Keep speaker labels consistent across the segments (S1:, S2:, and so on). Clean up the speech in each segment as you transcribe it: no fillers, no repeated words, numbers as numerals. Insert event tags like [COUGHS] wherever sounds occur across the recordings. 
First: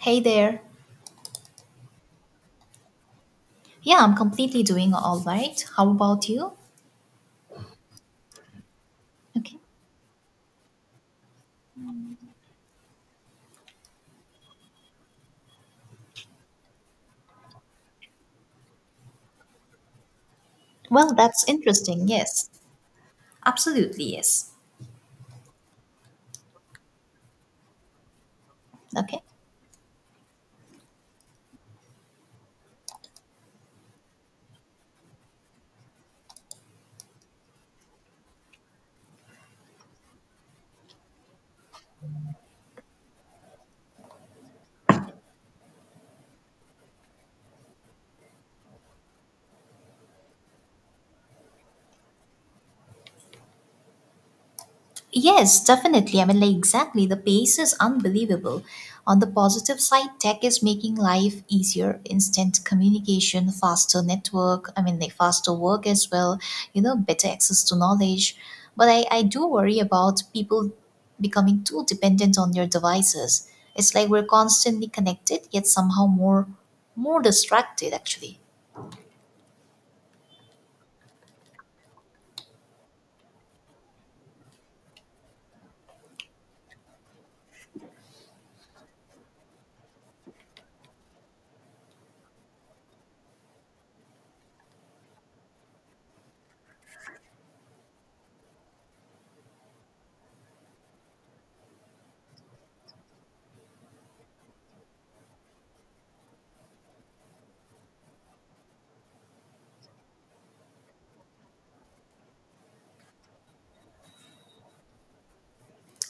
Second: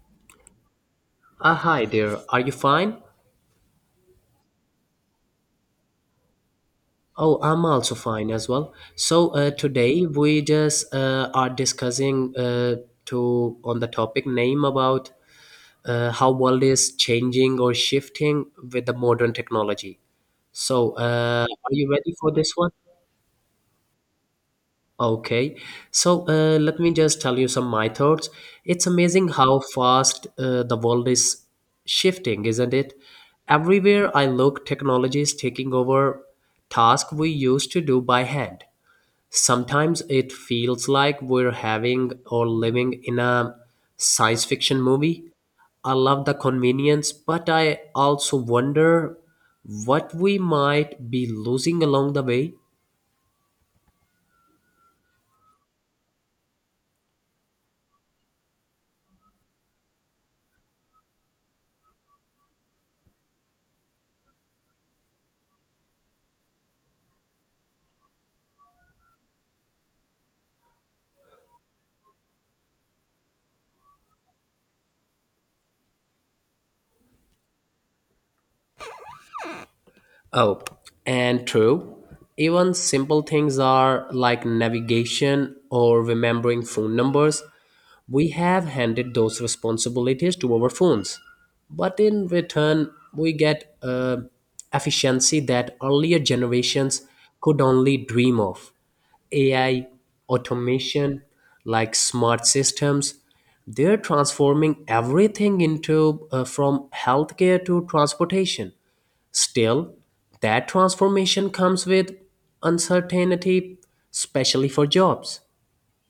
S1: Hey there.
S2: Hi there, are you fine?
S1: Yeah, I'm completely doing all right. How about you?
S2: Oh, I'm also fine as well. So
S1: Okay.
S2: today we just are discussing to on the topic name about how world is changing or shifting with the modern technology. So
S1: Well, that's
S2: are you
S1: interesting.
S2: ready for
S1: Yes.
S2: this one?
S1: Absolutely, yes.
S2: Okay, so let me just tell you some my thoughts. It's
S1: Okay.
S2: amazing how fast the world is shifting, isn't it? Everywhere I look, technology is taking over tasks we used to do by hand. Sometimes it feels like we're having or living in a science fiction movie. I love the convenience, but I also wonder what we might be losing along the way.
S1: Yes, definitely. Exactly. The pace is unbelievable. On the positive side, tech is making life easier, instant communication, faster network, faster work as well, better access to knowledge. But I do worry about people becoming too dependent on their devices. It's like we're constantly connected, yet somehow more distracted, actually.
S2: Oh, and true. Even simple things are like navigation or remembering phone numbers. We have handed those responsibilities to our phones. But in return, we get efficiency that earlier generations could only dream of. AI, automation, like smart systems, they're transforming everything into from healthcare to transportation. Still, that transformation comes with uncertainty, especially for jobs.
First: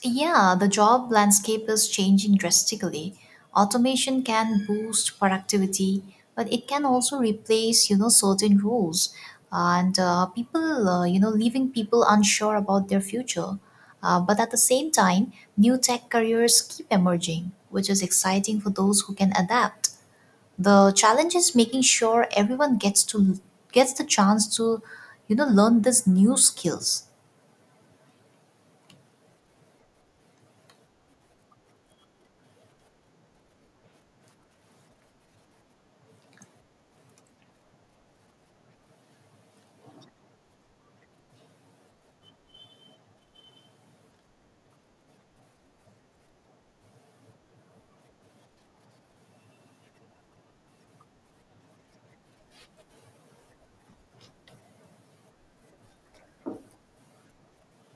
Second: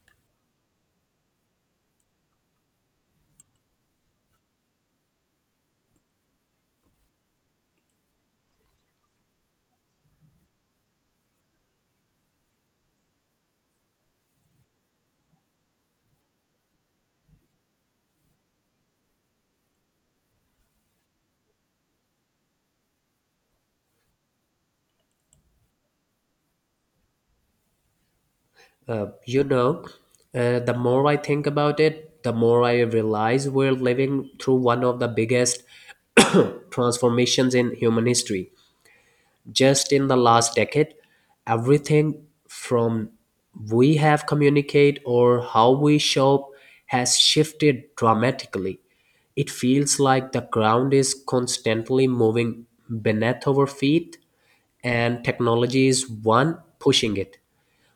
S1: Yeah, the job landscape is changing drastically. Automation can boost productivity, but it can also replace, certain roles, and people, leaving people unsure about their future. But at the same time, new tech careers keep emerging, which is exciting for those who can adapt. The challenge is making sure everyone gets to gets the chance to, learn these new skills.
S2: Uh, you know, the more I think about it, the more I realize we're living through one of the biggest [COUGHS] [CLEARS THROAT] transformations in human history. Just in the last decade, everything from we have communicate or how we shop has shifted dramatically. It feels like the ground is constantly moving beneath our feet, and technology is one pushing it.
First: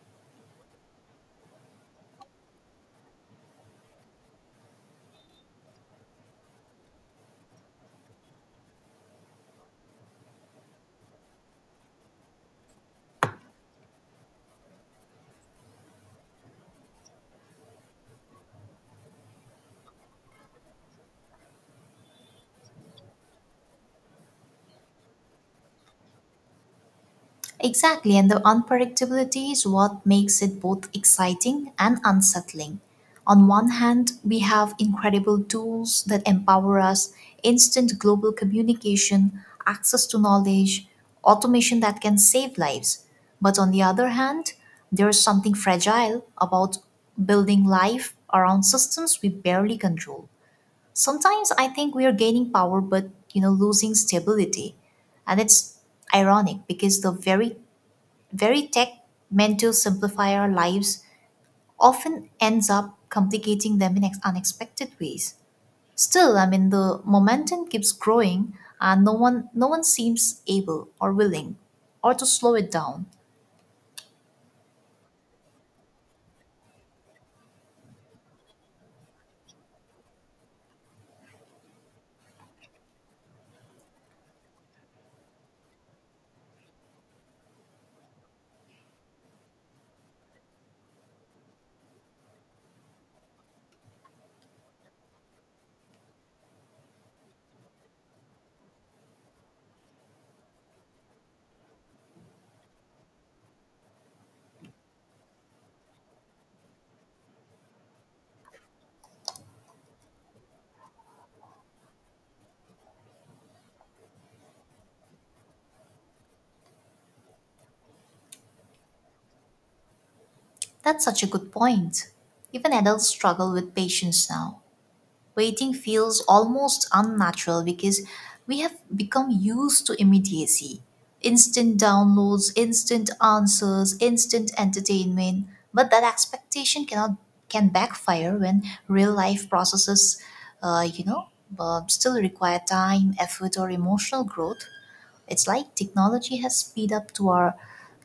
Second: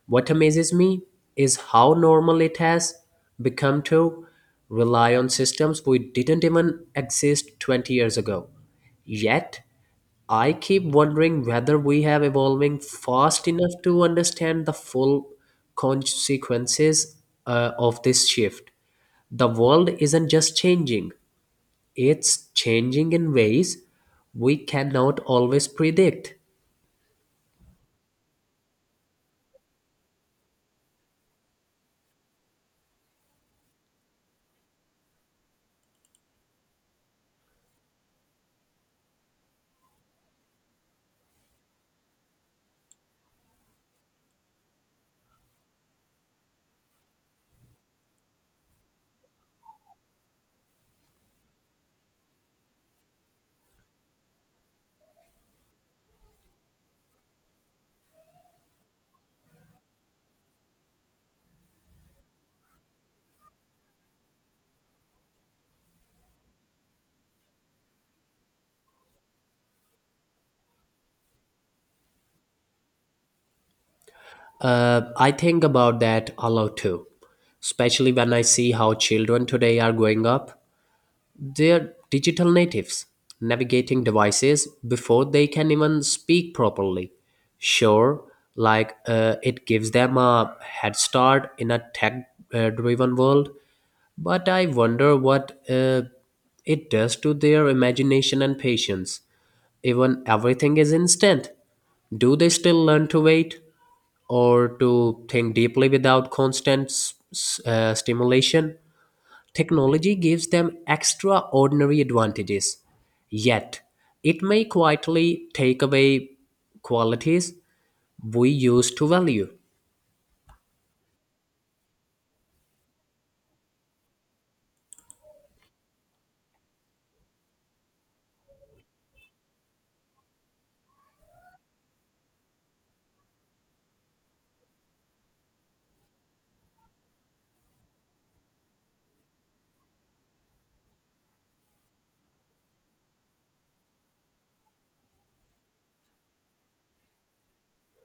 S2: What amazes me is how normal it has become to rely on systems we didn't even exist 20 years ago. Yet I keep wondering whether we have evolving fast enough to understand the full consequences of this shift. The world isn't just changing, it's changing in ways we cannot always predict.
S1: Exactly, and the unpredictability is what makes it both exciting and unsettling. On one hand, we have incredible tools that empower us, instant global communication, access to knowledge, automation that can save lives. But on the other hand, there is something fragile about building life around systems we barely control. Sometimes I think we are gaining power but losing stability. And it's ironic because the very tech meant to simplify our lives often ends up complicating them in unexpected ways. Still, I mean the momentum keeps growing and no one seems able or willing or to slow it down.
S2: I think about that a lot too, especially when I see how children today are growing up. They are digital natives, navigating devices before they can even speak properly. Sure, it gives them a head start in a tech driven world, but I wonder what it does to their imagination and patience. Even everything is instant. Do they still learn to wait or to think deeply without constant stimulation? Technology gives them extraordinary advantages, yet it may quietly take away qualities we used to value.
S1: That's such a good point. Even adults struggle with patience now. Waiting feels almost unnatural because we have become used to immediacy. Instant downloads, instant answers, instant entertainment. But that expectation cannot can backfire when real life processes, uh, you know, still require time, effort, or emotional growth. It's like technology has speed up to our,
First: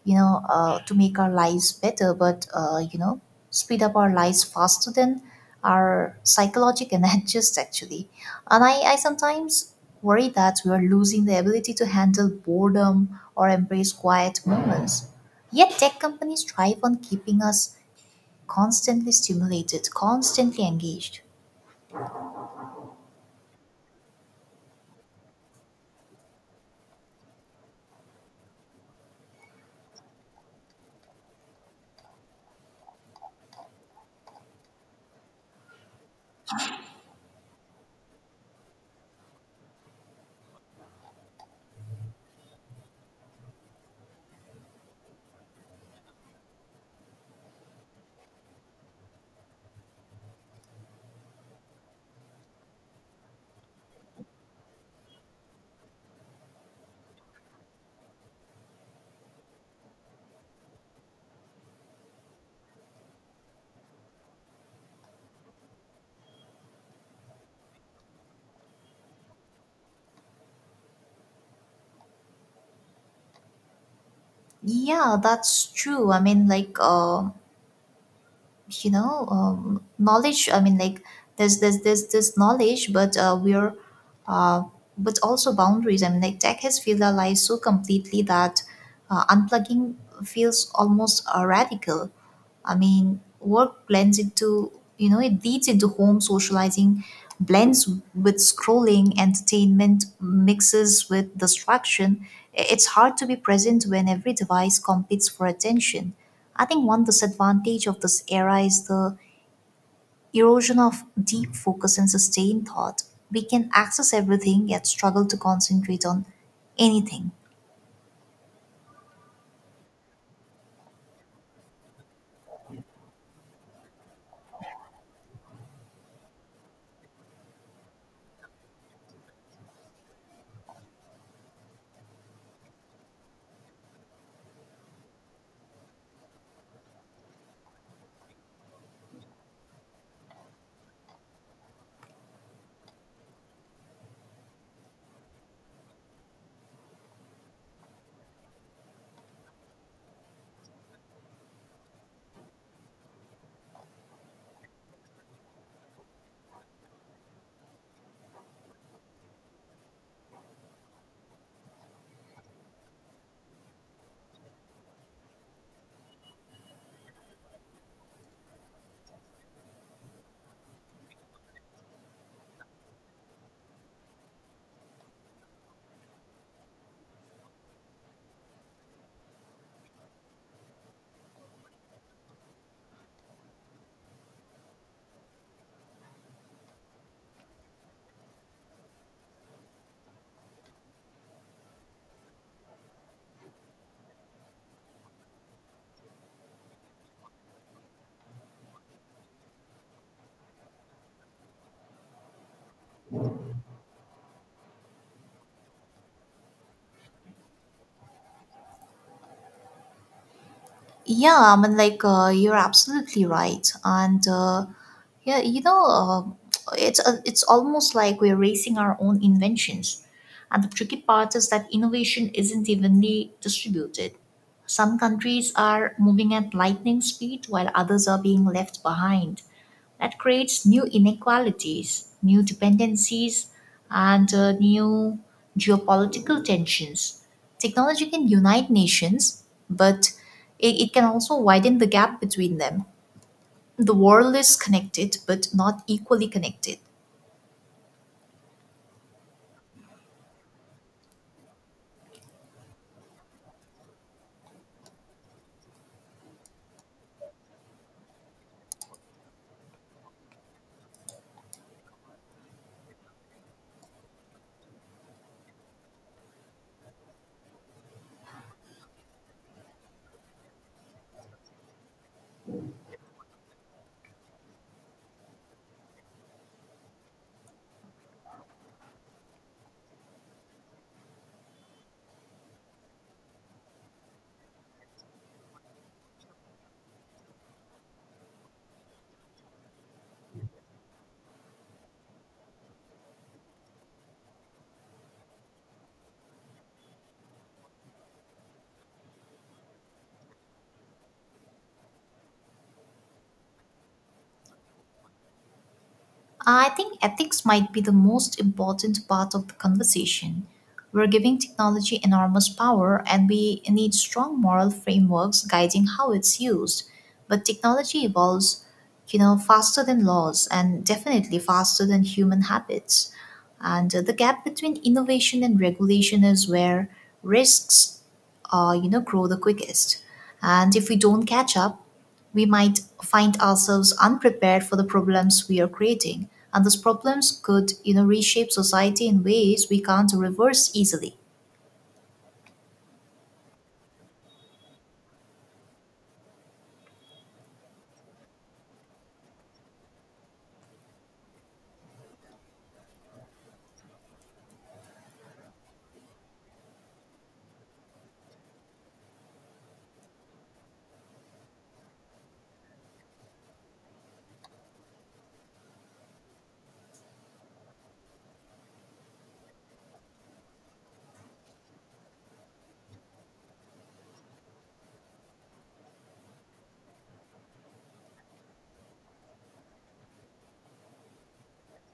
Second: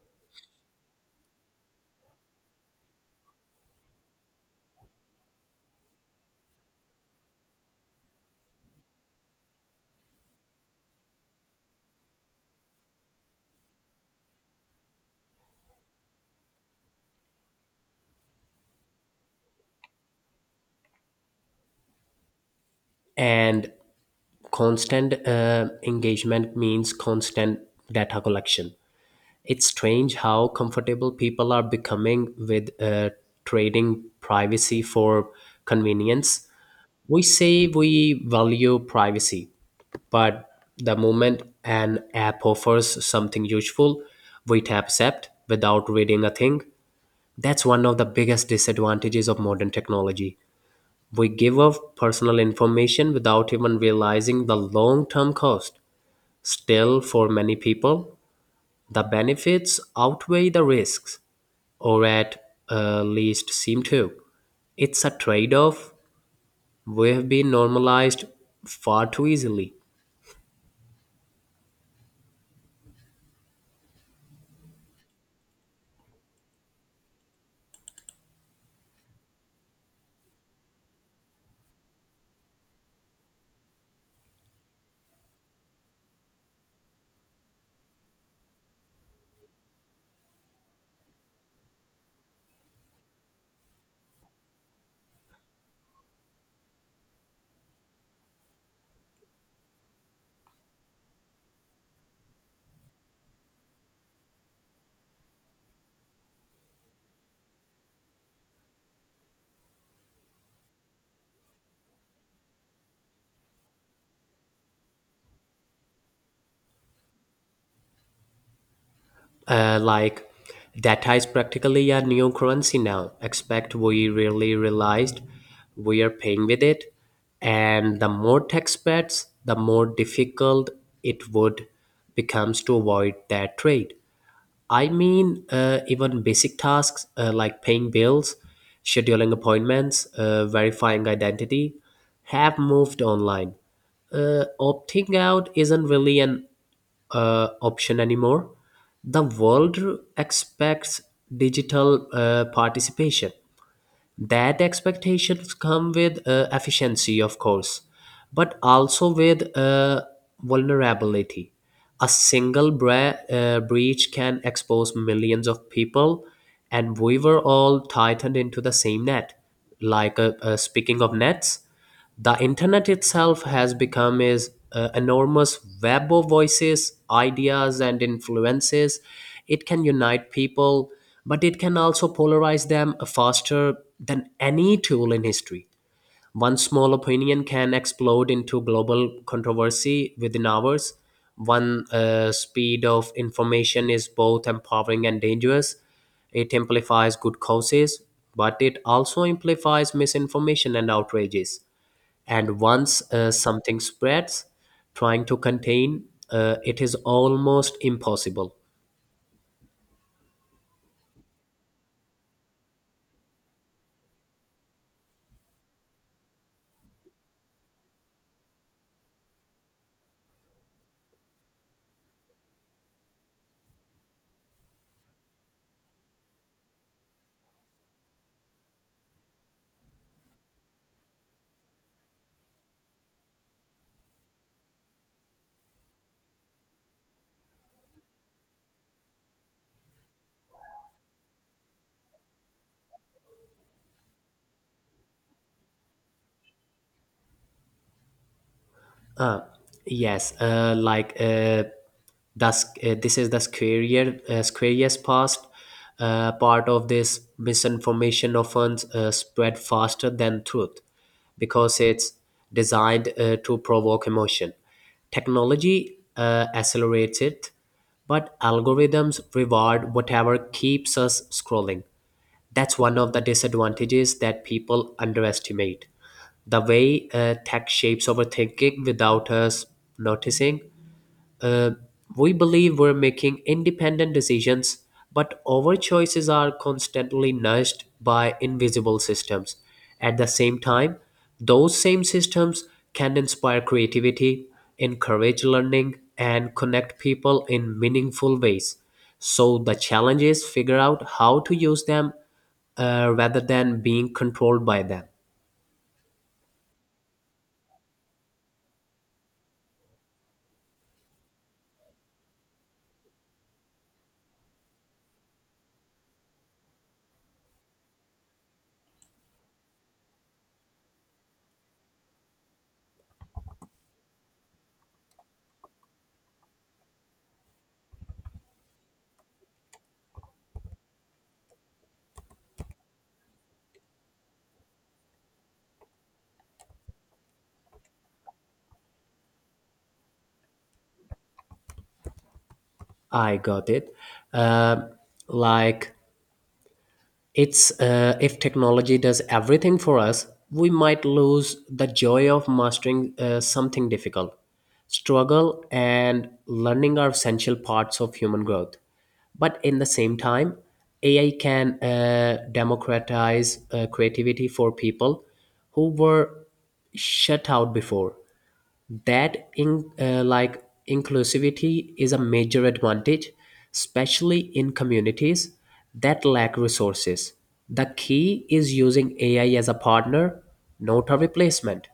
S1: you know, to make our lives better, but you know, speed up our lives faster than our psychological and [LAUGHS] adjust actually. And I sometimes worry that we are losing the ability to handle boredom or embrace quiet moments. Yet tech companies thrive on keeping us constantly stimulated, constantly engaged.
S2: And constant engagement means constant data collection. It's strange how comfortable people are becoming with trading privacy for convenience. We say we value privacy, but the moment an app offers something useful, we tap accept without reading a thing. That's one of the biggest disadvantages of modern technology. We give up personal information without even realizing the long term cost. Still, for many people, the benefits outweigh the risks, or at least seem to. It's a trade off we have been normalized far too easily.
S1: Yeah, that's true. Knowledge, there's this knowledge, uh, but also boundaries. Tech has filled our lives so completely that unplugging feels almost radical. I mean, work blends into, it leads into home. Socializing blends with scrolling. Entertainment mixes with distraction. It's hard to be present when every device competes for attention. I think one disadvantage of this era is the erosion of deep focus and sustained thought. We can access everything yet struggle to concentrate on anything.
S2: Like data is practically a new currency now. Expect we really realized we are paying with it. And the more tech spreads, the more difficult it would becomes to avoid that trade. Even basic tasks like paying bills, scheduling appointments, verifying identity have moved online. Opting out isn't really an option anymore. The world expects digital participation. That expectations come with efficiency of course, but also with vulnerability. A single breach can expose millions of people, and we were all tightened into the same net. Speaking of nets, the internet itself has become is enormous web of voices, ideas, and influences. It can unite people, but it can also polarize them faster than any tool in history. One small opinion can explode into global controversy within hours. One speed of information is both empowering and dangerous. It amplifies good causes, but it also amplifies misinformation and outrages. And once something spreads, trying to contain it is almost impossible.
S1: Yeah, you're absolutely right. And, yeah, you know, uh, it's almost like we're racing our own inventions. And the tricky part is that innovation isn't evenly distributed. Some countries are moving at lightning speed while others are being left behind. That creates new inequalities, new dependencies, and new geopolitical tensions. Technology can unite nations, but it can also widen the gap between them. The world is connected, but not equally connected.
S2: Yes, like thus this is the scariest part. Part of this misinformation often spread faster than truth because it's designed to provoke emotion. Technology accelerates it, but algorithms reward whatever keeps us scrolling. That's one of the disadvantages that people underestimate. The way tech shapes our thinking without us noticing. Uh, We believe we're making independent decisions, but our choices are constantly nudged by invisible systems. At the same time, those same systems can inspire creativity, encourage learning, and connect people in meaningful ways. So the challenge is figure out how to use them rather than being controlled by them.
S1: I think ethics might be the most important part of the conversation. We're giving technology enormous power and we need strong moral frameworks guiding how it's used. But technology evolves, faster than laws and definitely faster than human habits. And the gap between innovation and regulation is where risks, grow the quickest. And if we don't catch up, we might find ourselves unprepared for the problems we are creating, and those problems could, reshape society in ways we can't reverse easily.
S2: I got it. Um like It's If technology does everything for us, we might lose the joy of mastering something difficult. Struggle and learning are essential parts of human growth. But in the same time, AI can democratize creativity for people who were shut out before. That in uh, like inclusivity is a major advantage, especially in communities that lack resources. The key is using AI as a partner, not a replacement.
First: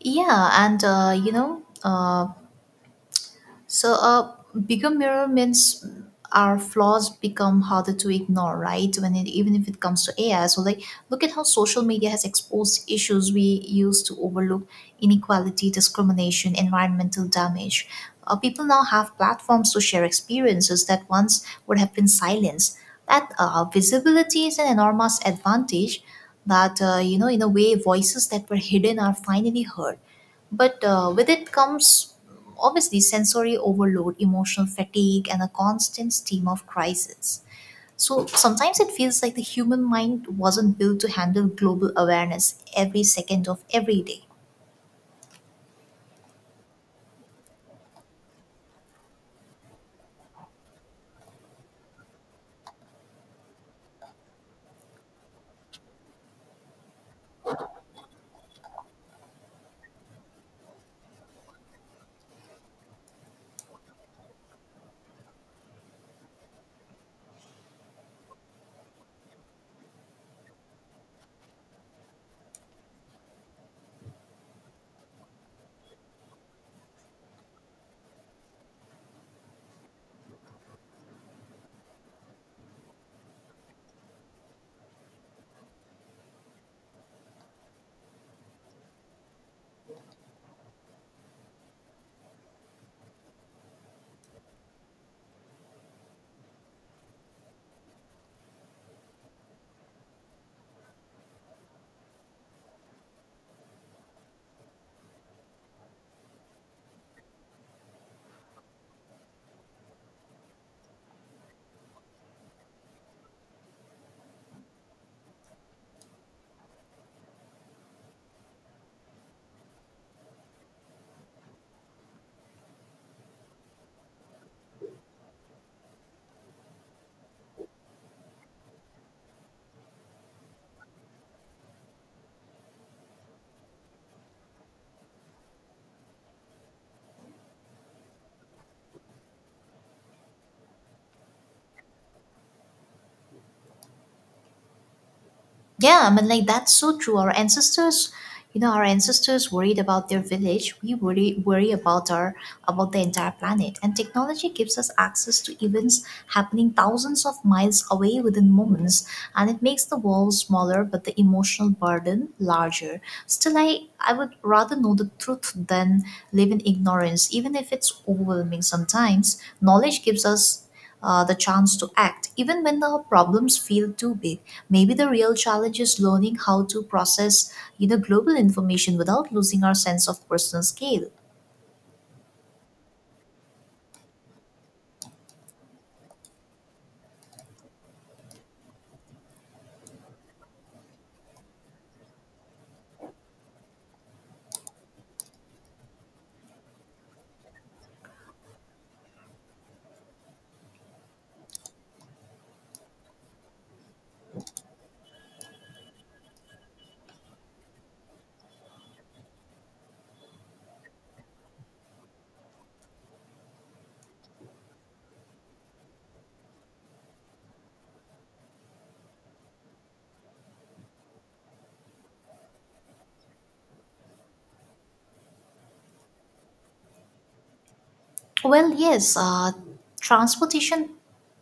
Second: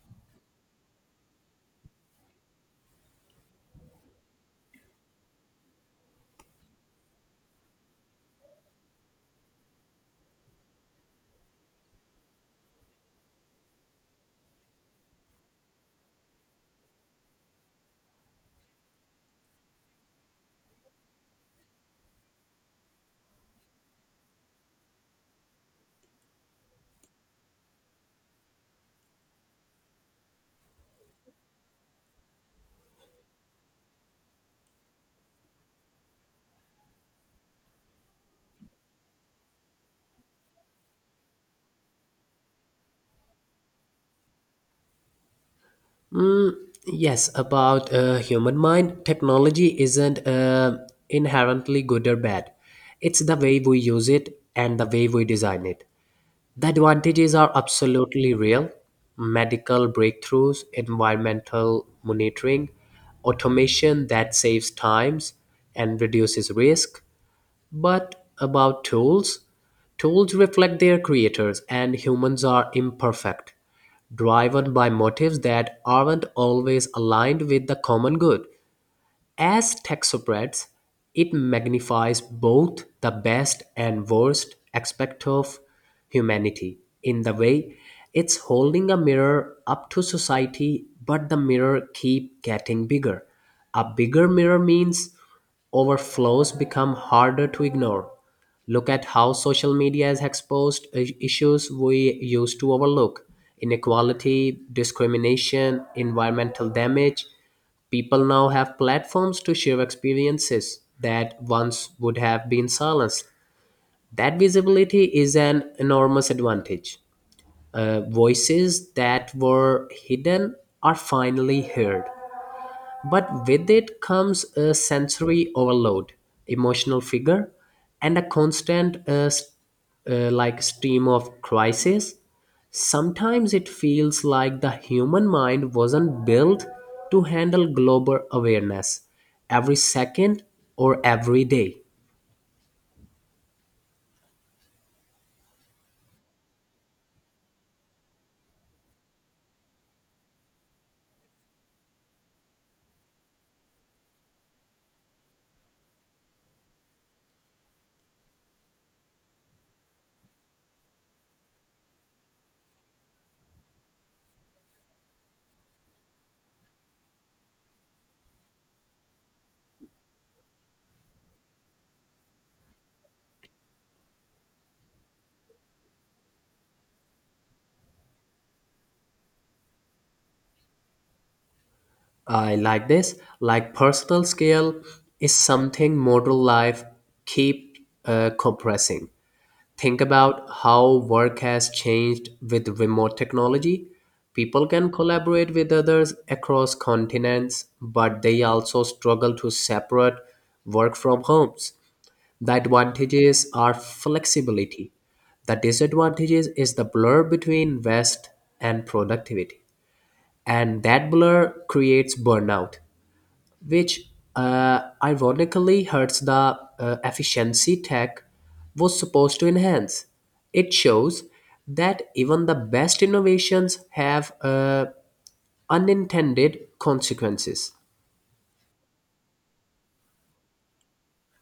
S1: Yeah, and uh, you know, uh, So a bigger mirror means our flaws become harder to ignore, right? When it, even if it comes to AI, so like look at how social media has exposed issues we used to overlook: inequality, discrimination, environmental damage. People now have platforms to share experiences that once would have been silenced. That visibility is an enormous advantage. In a way, voices that were hidden are finally heard, but with it comes obviously sensory overload, emotional fatigue, and a constant stream of crises. So sometimes it feels like the human mind wasn't built to handle global awareness every second of every day.
S2: Yes, about human mind, technology isn't inherently good or bad, it's the way we use it and the way we design it. The advantages are absolutely real. Medical breakthroughs, environmental monitoring, automation that saves times and reduces risk. But about tools, tools reflect their creators and humans are imperfect, driven by motives that aren't always aligned with the common good. As tech spreads, it magnifies both the best and worst aspect of humanity. In the way, it's holding a mirror up to society, but the mirror keep getting bigger. A bigger mirror means overflows become harder to ignore. Look at how social media has exposed issues we used to overlook: inequality, discrimination, environmental damage. People now have platforms to share experiences that once would have been silenced. That visibility is an enormous advantage. Voices that were hidden are finally heard. But with it comes a sensory overload, emotional figure, and a constant stream of crisis. Sometimes it feels like the human mind wasn't built to handle global awareness every second or every day.
S1: Yeah, that's so true. Our ancestors worried about their village. We worry worry about our about the entire planet. And technology gives us access to events happening thousands of miles away within moments, and it makes the world smaller, but the emotional burden larger. Still, I would rather know the truth than live in ignorance, even if it's overwhelming sometimes. Knowledge gives us the chance to act, even when the problems feel too big. Maybe the real challenge is learning how to process, global information without losing our sense of personal scale.
S2: I like this, like personal scale is something modern life keep compressing. Think about how work has changed with remote technology. People can collaborate with others across continents, but they also struggle to separate work from homes. The advantages are flexibility. The disadvantages is the blur between rest and productivity. And that blur creates burnout which ironically hurts the efficiency tech was supposed to enhance. It shows that even the best innovations have unintended consequences.
S1: Well, yes, transportation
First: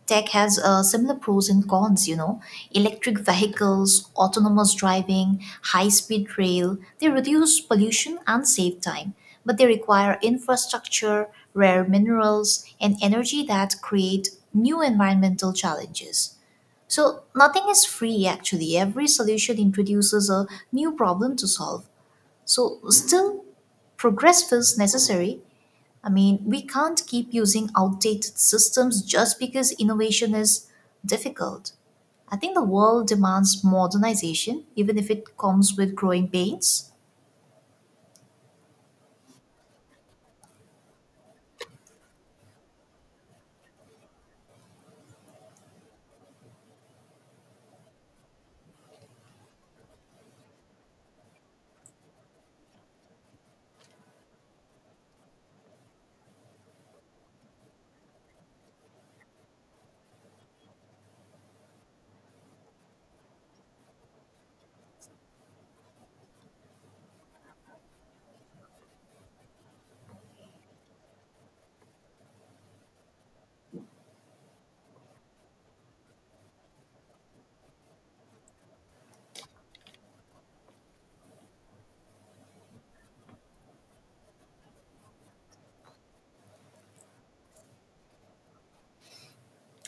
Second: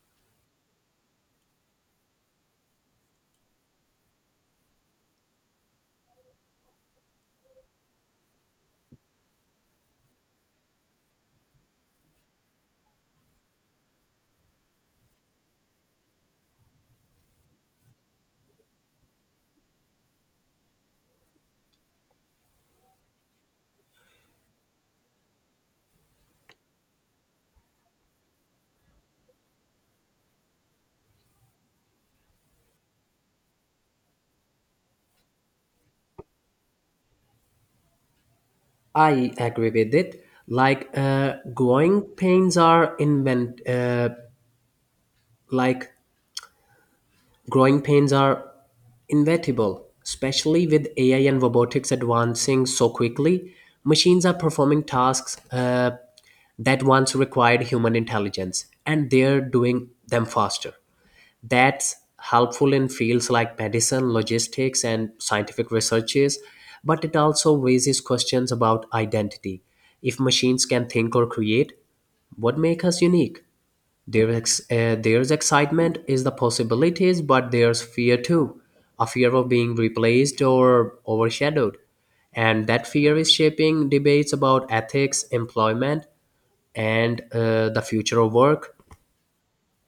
S1: tech has similar pros and cons, you know. Electric vehicles, autonomous driving, high speed rail, they reduce pollution and save time, but they require infrastructure, rare minerals, and energy that create new environmental challenges. So nothing is free actually. Every solution introduces a new problem to solve. So still, progress feels necessary. I mean, we can't keep using outdated systems just because innovation is difficult. I think the world demands modernization even if it comes with growing pains.
S2: I agree with it. Like Growing pains are inevitable, especially with AI and robotics advancing so quickly. Machines are performing tasks that once required human intelligence, and they're doing them faster. That's helpful in fields like medicine, logistics, and scientific researches, but it also raises questions about identity. If machines can think or create, what makes us unique? There's excitement is the possibilities, but there's fear too, a fear of being replaced or overshadowed. And that fear is shaping debates about ethics, employment, and the future of work.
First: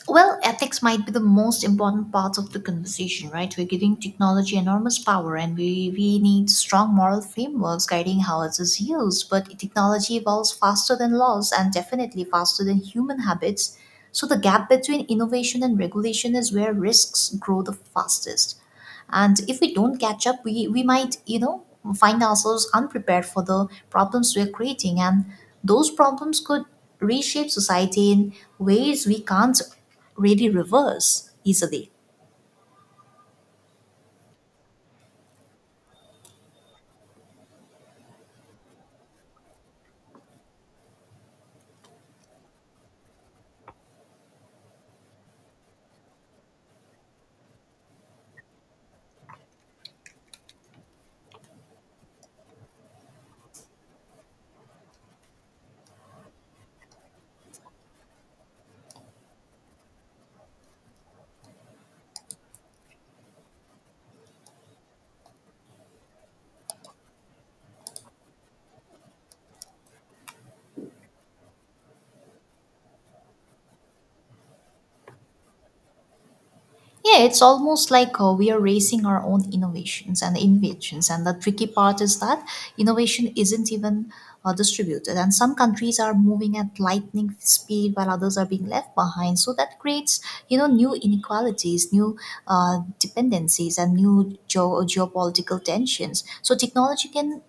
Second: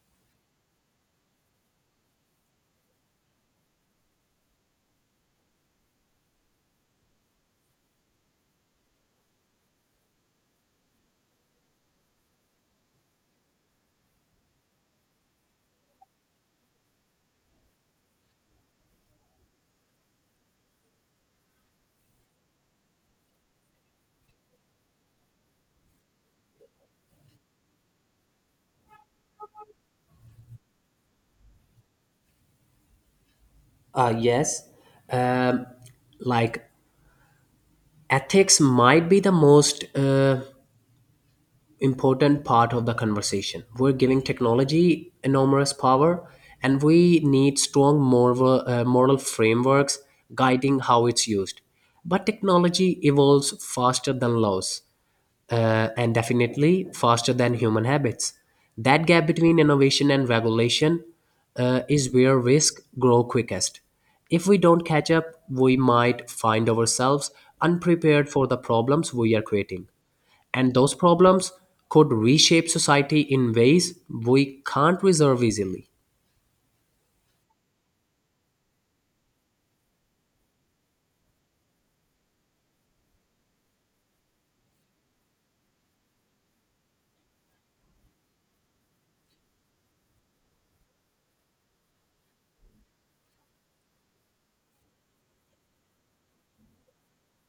S1: Well, ethics might be the most important part of the conversation, right? We're giving technology enormous power and we need strong moral frameworks guiding how it is used. But technology evolves faster than laws and definitely faster than human habits. So the gap between innovation and regulation is where risks grow the fastest, and if we don't catch up, we might, find ourselves unprepared for the problems we're creating, and those problems could reshape society in ways we can't really reverse easily.
S2: Yes, um, like ethics might be the most important part of the conversation. We're giving technology enormous power, and we need strong moral frameworks guiding how it's used. But technology evolves faster than laws and definitely faster than human habits. That gap between innovation and regulation is where risk grow quickest. If we don't catch up, we might find ourselves unprepared for the problems we are creating. And those problems could reshape society in ways we can't reserve easily.
S1: Yeah, it's almost like we are racing our own innovations and inventions. And the tricky part is that innovation isn't even distributed. And some countries are moving at lightning speed while others are being left behind. So that creates, new inequalities, new dependencies, and new geopolitical tensions. So technology can,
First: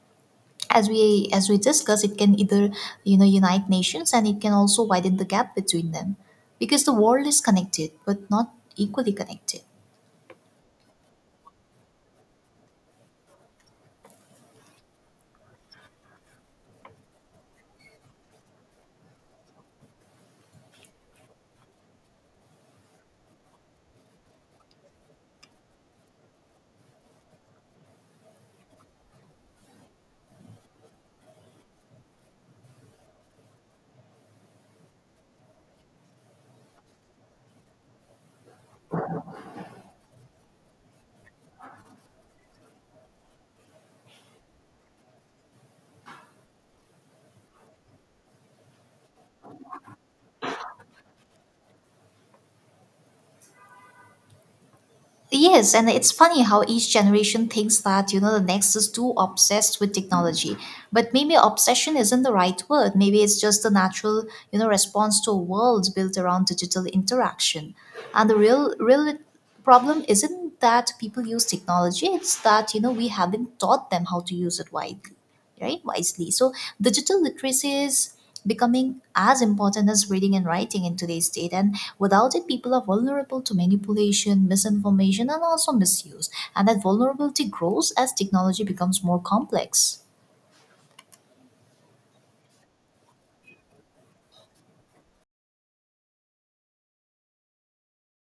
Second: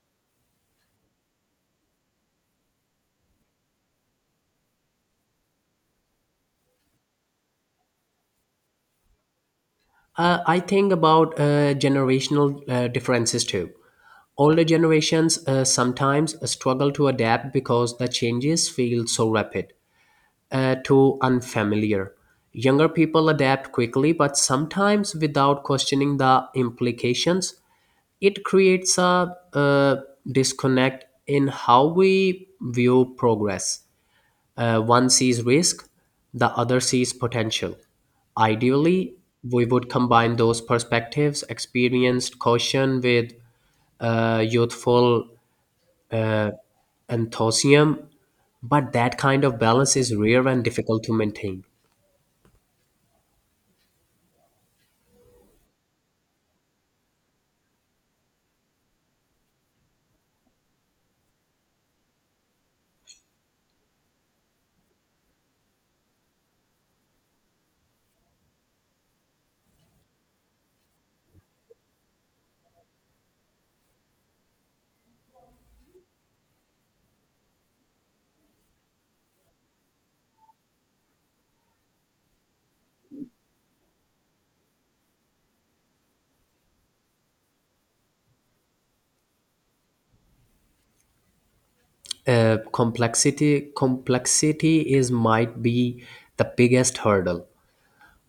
S1: as we discuss it, can either, unite nations, and it can also widen the gap between them, because the world is connected but not equally connected.
S2: I think about generational differences too. Older generations sometimes struggle to adapt because the changes feel so rapid, too unfamiliar. Younger people adapt quickly, but sometimes without questioning the implications. It creates a disconnect in how we view progress. One sees risk, the other sees potential. Ideally, we would combine those perspectives, experienced caution with youthful enthusiasm, but that kind of balance is rare and difficult to maintain.
S1: Yes, and it's funny how each generation thinks that, the next is too obsessed with technology. But maybe obsession isn't the right word. Maybe it's just the natural, response to a world built around digital interaction. And the real problem isn't that people use technology, it's that, we haven't taught them how to use it widely right wisely. So digital literacy is becoming as important as reading and writing in today's date, and without it people are vulnerable to manipulation, misinformation, and also misuse. And that vulnerability grows as technology becomes more complex.
S2: Complexity is might be the biggest hurdle.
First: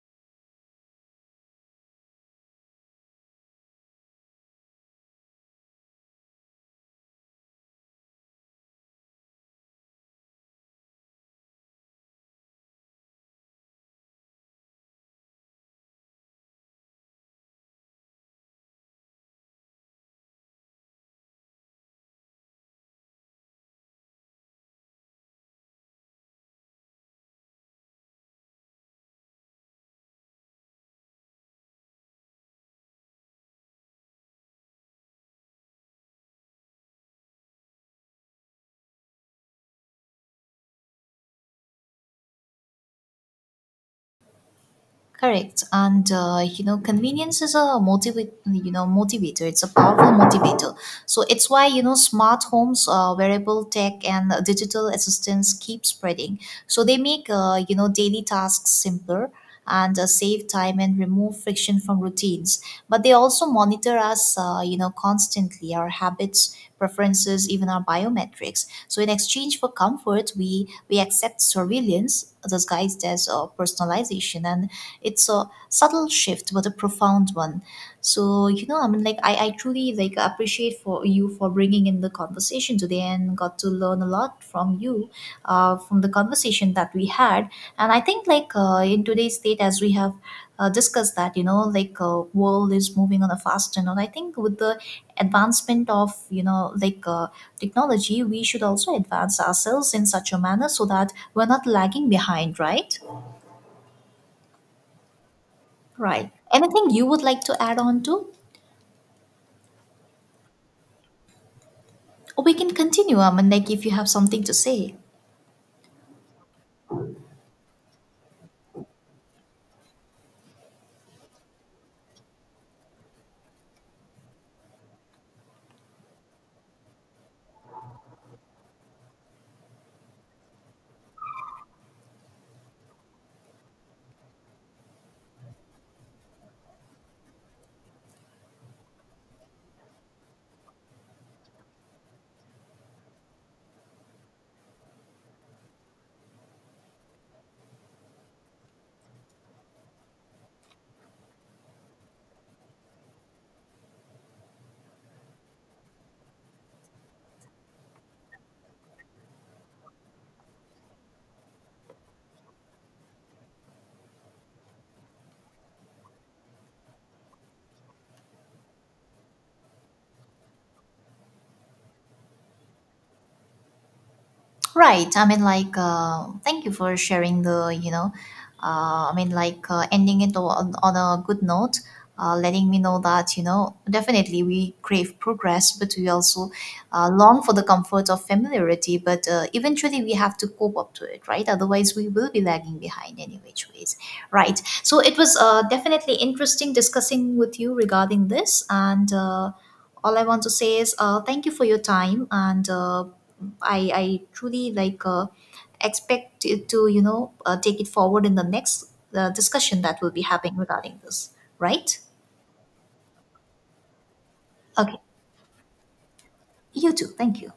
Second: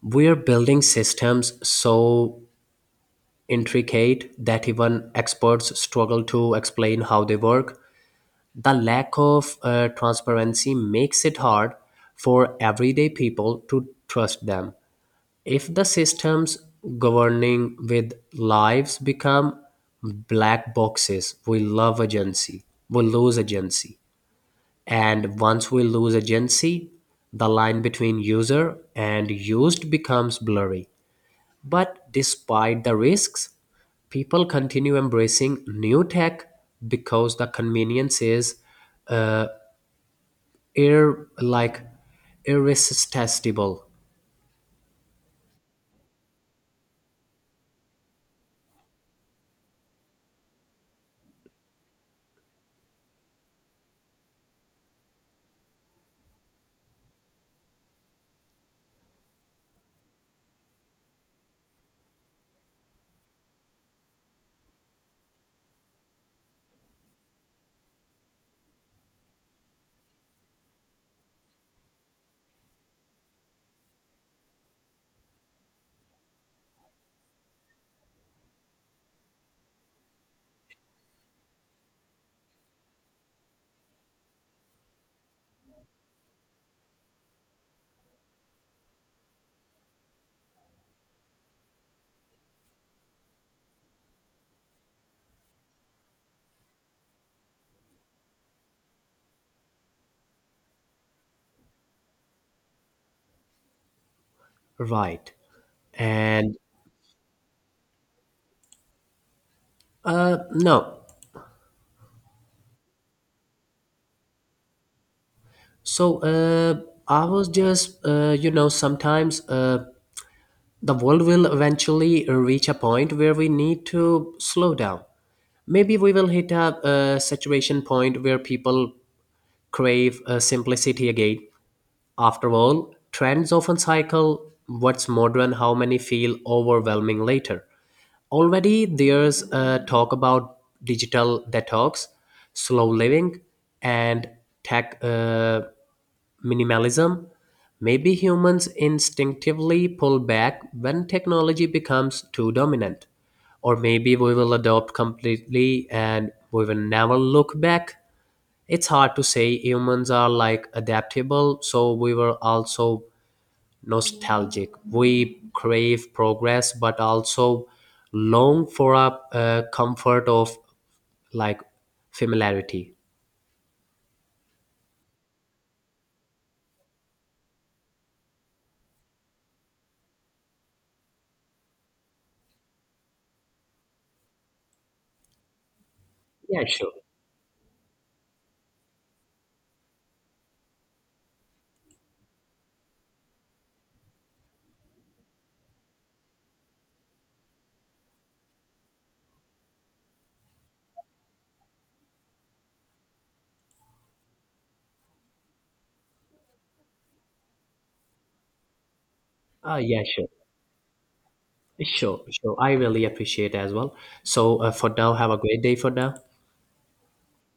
S2: We're building systems so intricate that even experts struggle to explain how they work. The lack of transparency makes it hard for everyday people to trust them. If the systems governing with lives become black boxes, we lose agency. And once we lose agency, the line between user and used becomes blurry. But despite the risks, people continue embracing new tech because the convenience is uh, air like irresistible.
S1: Correct. Convenience is a motivate you know motivator. It's a powerful motivator. So it's why, smart homes, wearable tech, and digital assistants keep spreading. So they make, daily tasks simpler, and save time and remove friction from routines. But they also monitor us, constantly, our habits, preferences, even our biometrics. So in exchange for comfort, we accept surveillance disguised as personalization, and it's a subtle shift, but a profound one. So, I truly, appreciate for you for bringing in the conversation today and got to learn a lot from you, from the conversation that we had. And I think, in today's state, as we have discussed that, world is moving on a fast and all. I think with the advancement of, technology, we should also advance ourselves in such a manner so that we're not lagging behind, right?
S2: Right.
S1: Right.
S2: And
S1: Anything you would like to add on to?
S2: no.
S1: Or we can continue, if you have something to say.
S2: So uh, I was just you know sometimes the world will eventually reach a point where we need to slow down. Maybe we will hit a saturation point where people crave simplicity again. After all, trends often cycle what's modern, how many feel overwhelming later. Already there's talk about digital detox, slow living, and tech minimalism. Maybe humans instinctively pull back when technology becomes too dominant. Or maybe we will adopt completely and we will never look back. It's hard to say humans are like adaptable, so we were also nostalgic. We crave progress, but also long for a comfort of like familiarity.
S1: Right. Thank you for sharing the, ending it on a good note, letting me know that, definitely we crave progress, but we also
S2: Yeah, sure.
S1: long for the comfort of familiarity. But eventually we have to cope up to it, right? Otherwise, we will be lagging behind any which ways, right? So it was definitely interesting discussing with you regarding this. And all I want to say is thank you for your time, and I truly expect it to, take it forward in the next discussion that
S2: Yeah,
S1: we'll be
S2: sure.
S1: having regarding this, right.
S2: Sure, sure. I really appreciate as well. So for
S1: Okay,
S2: now, have a great day for now.
S1: you too, thank you.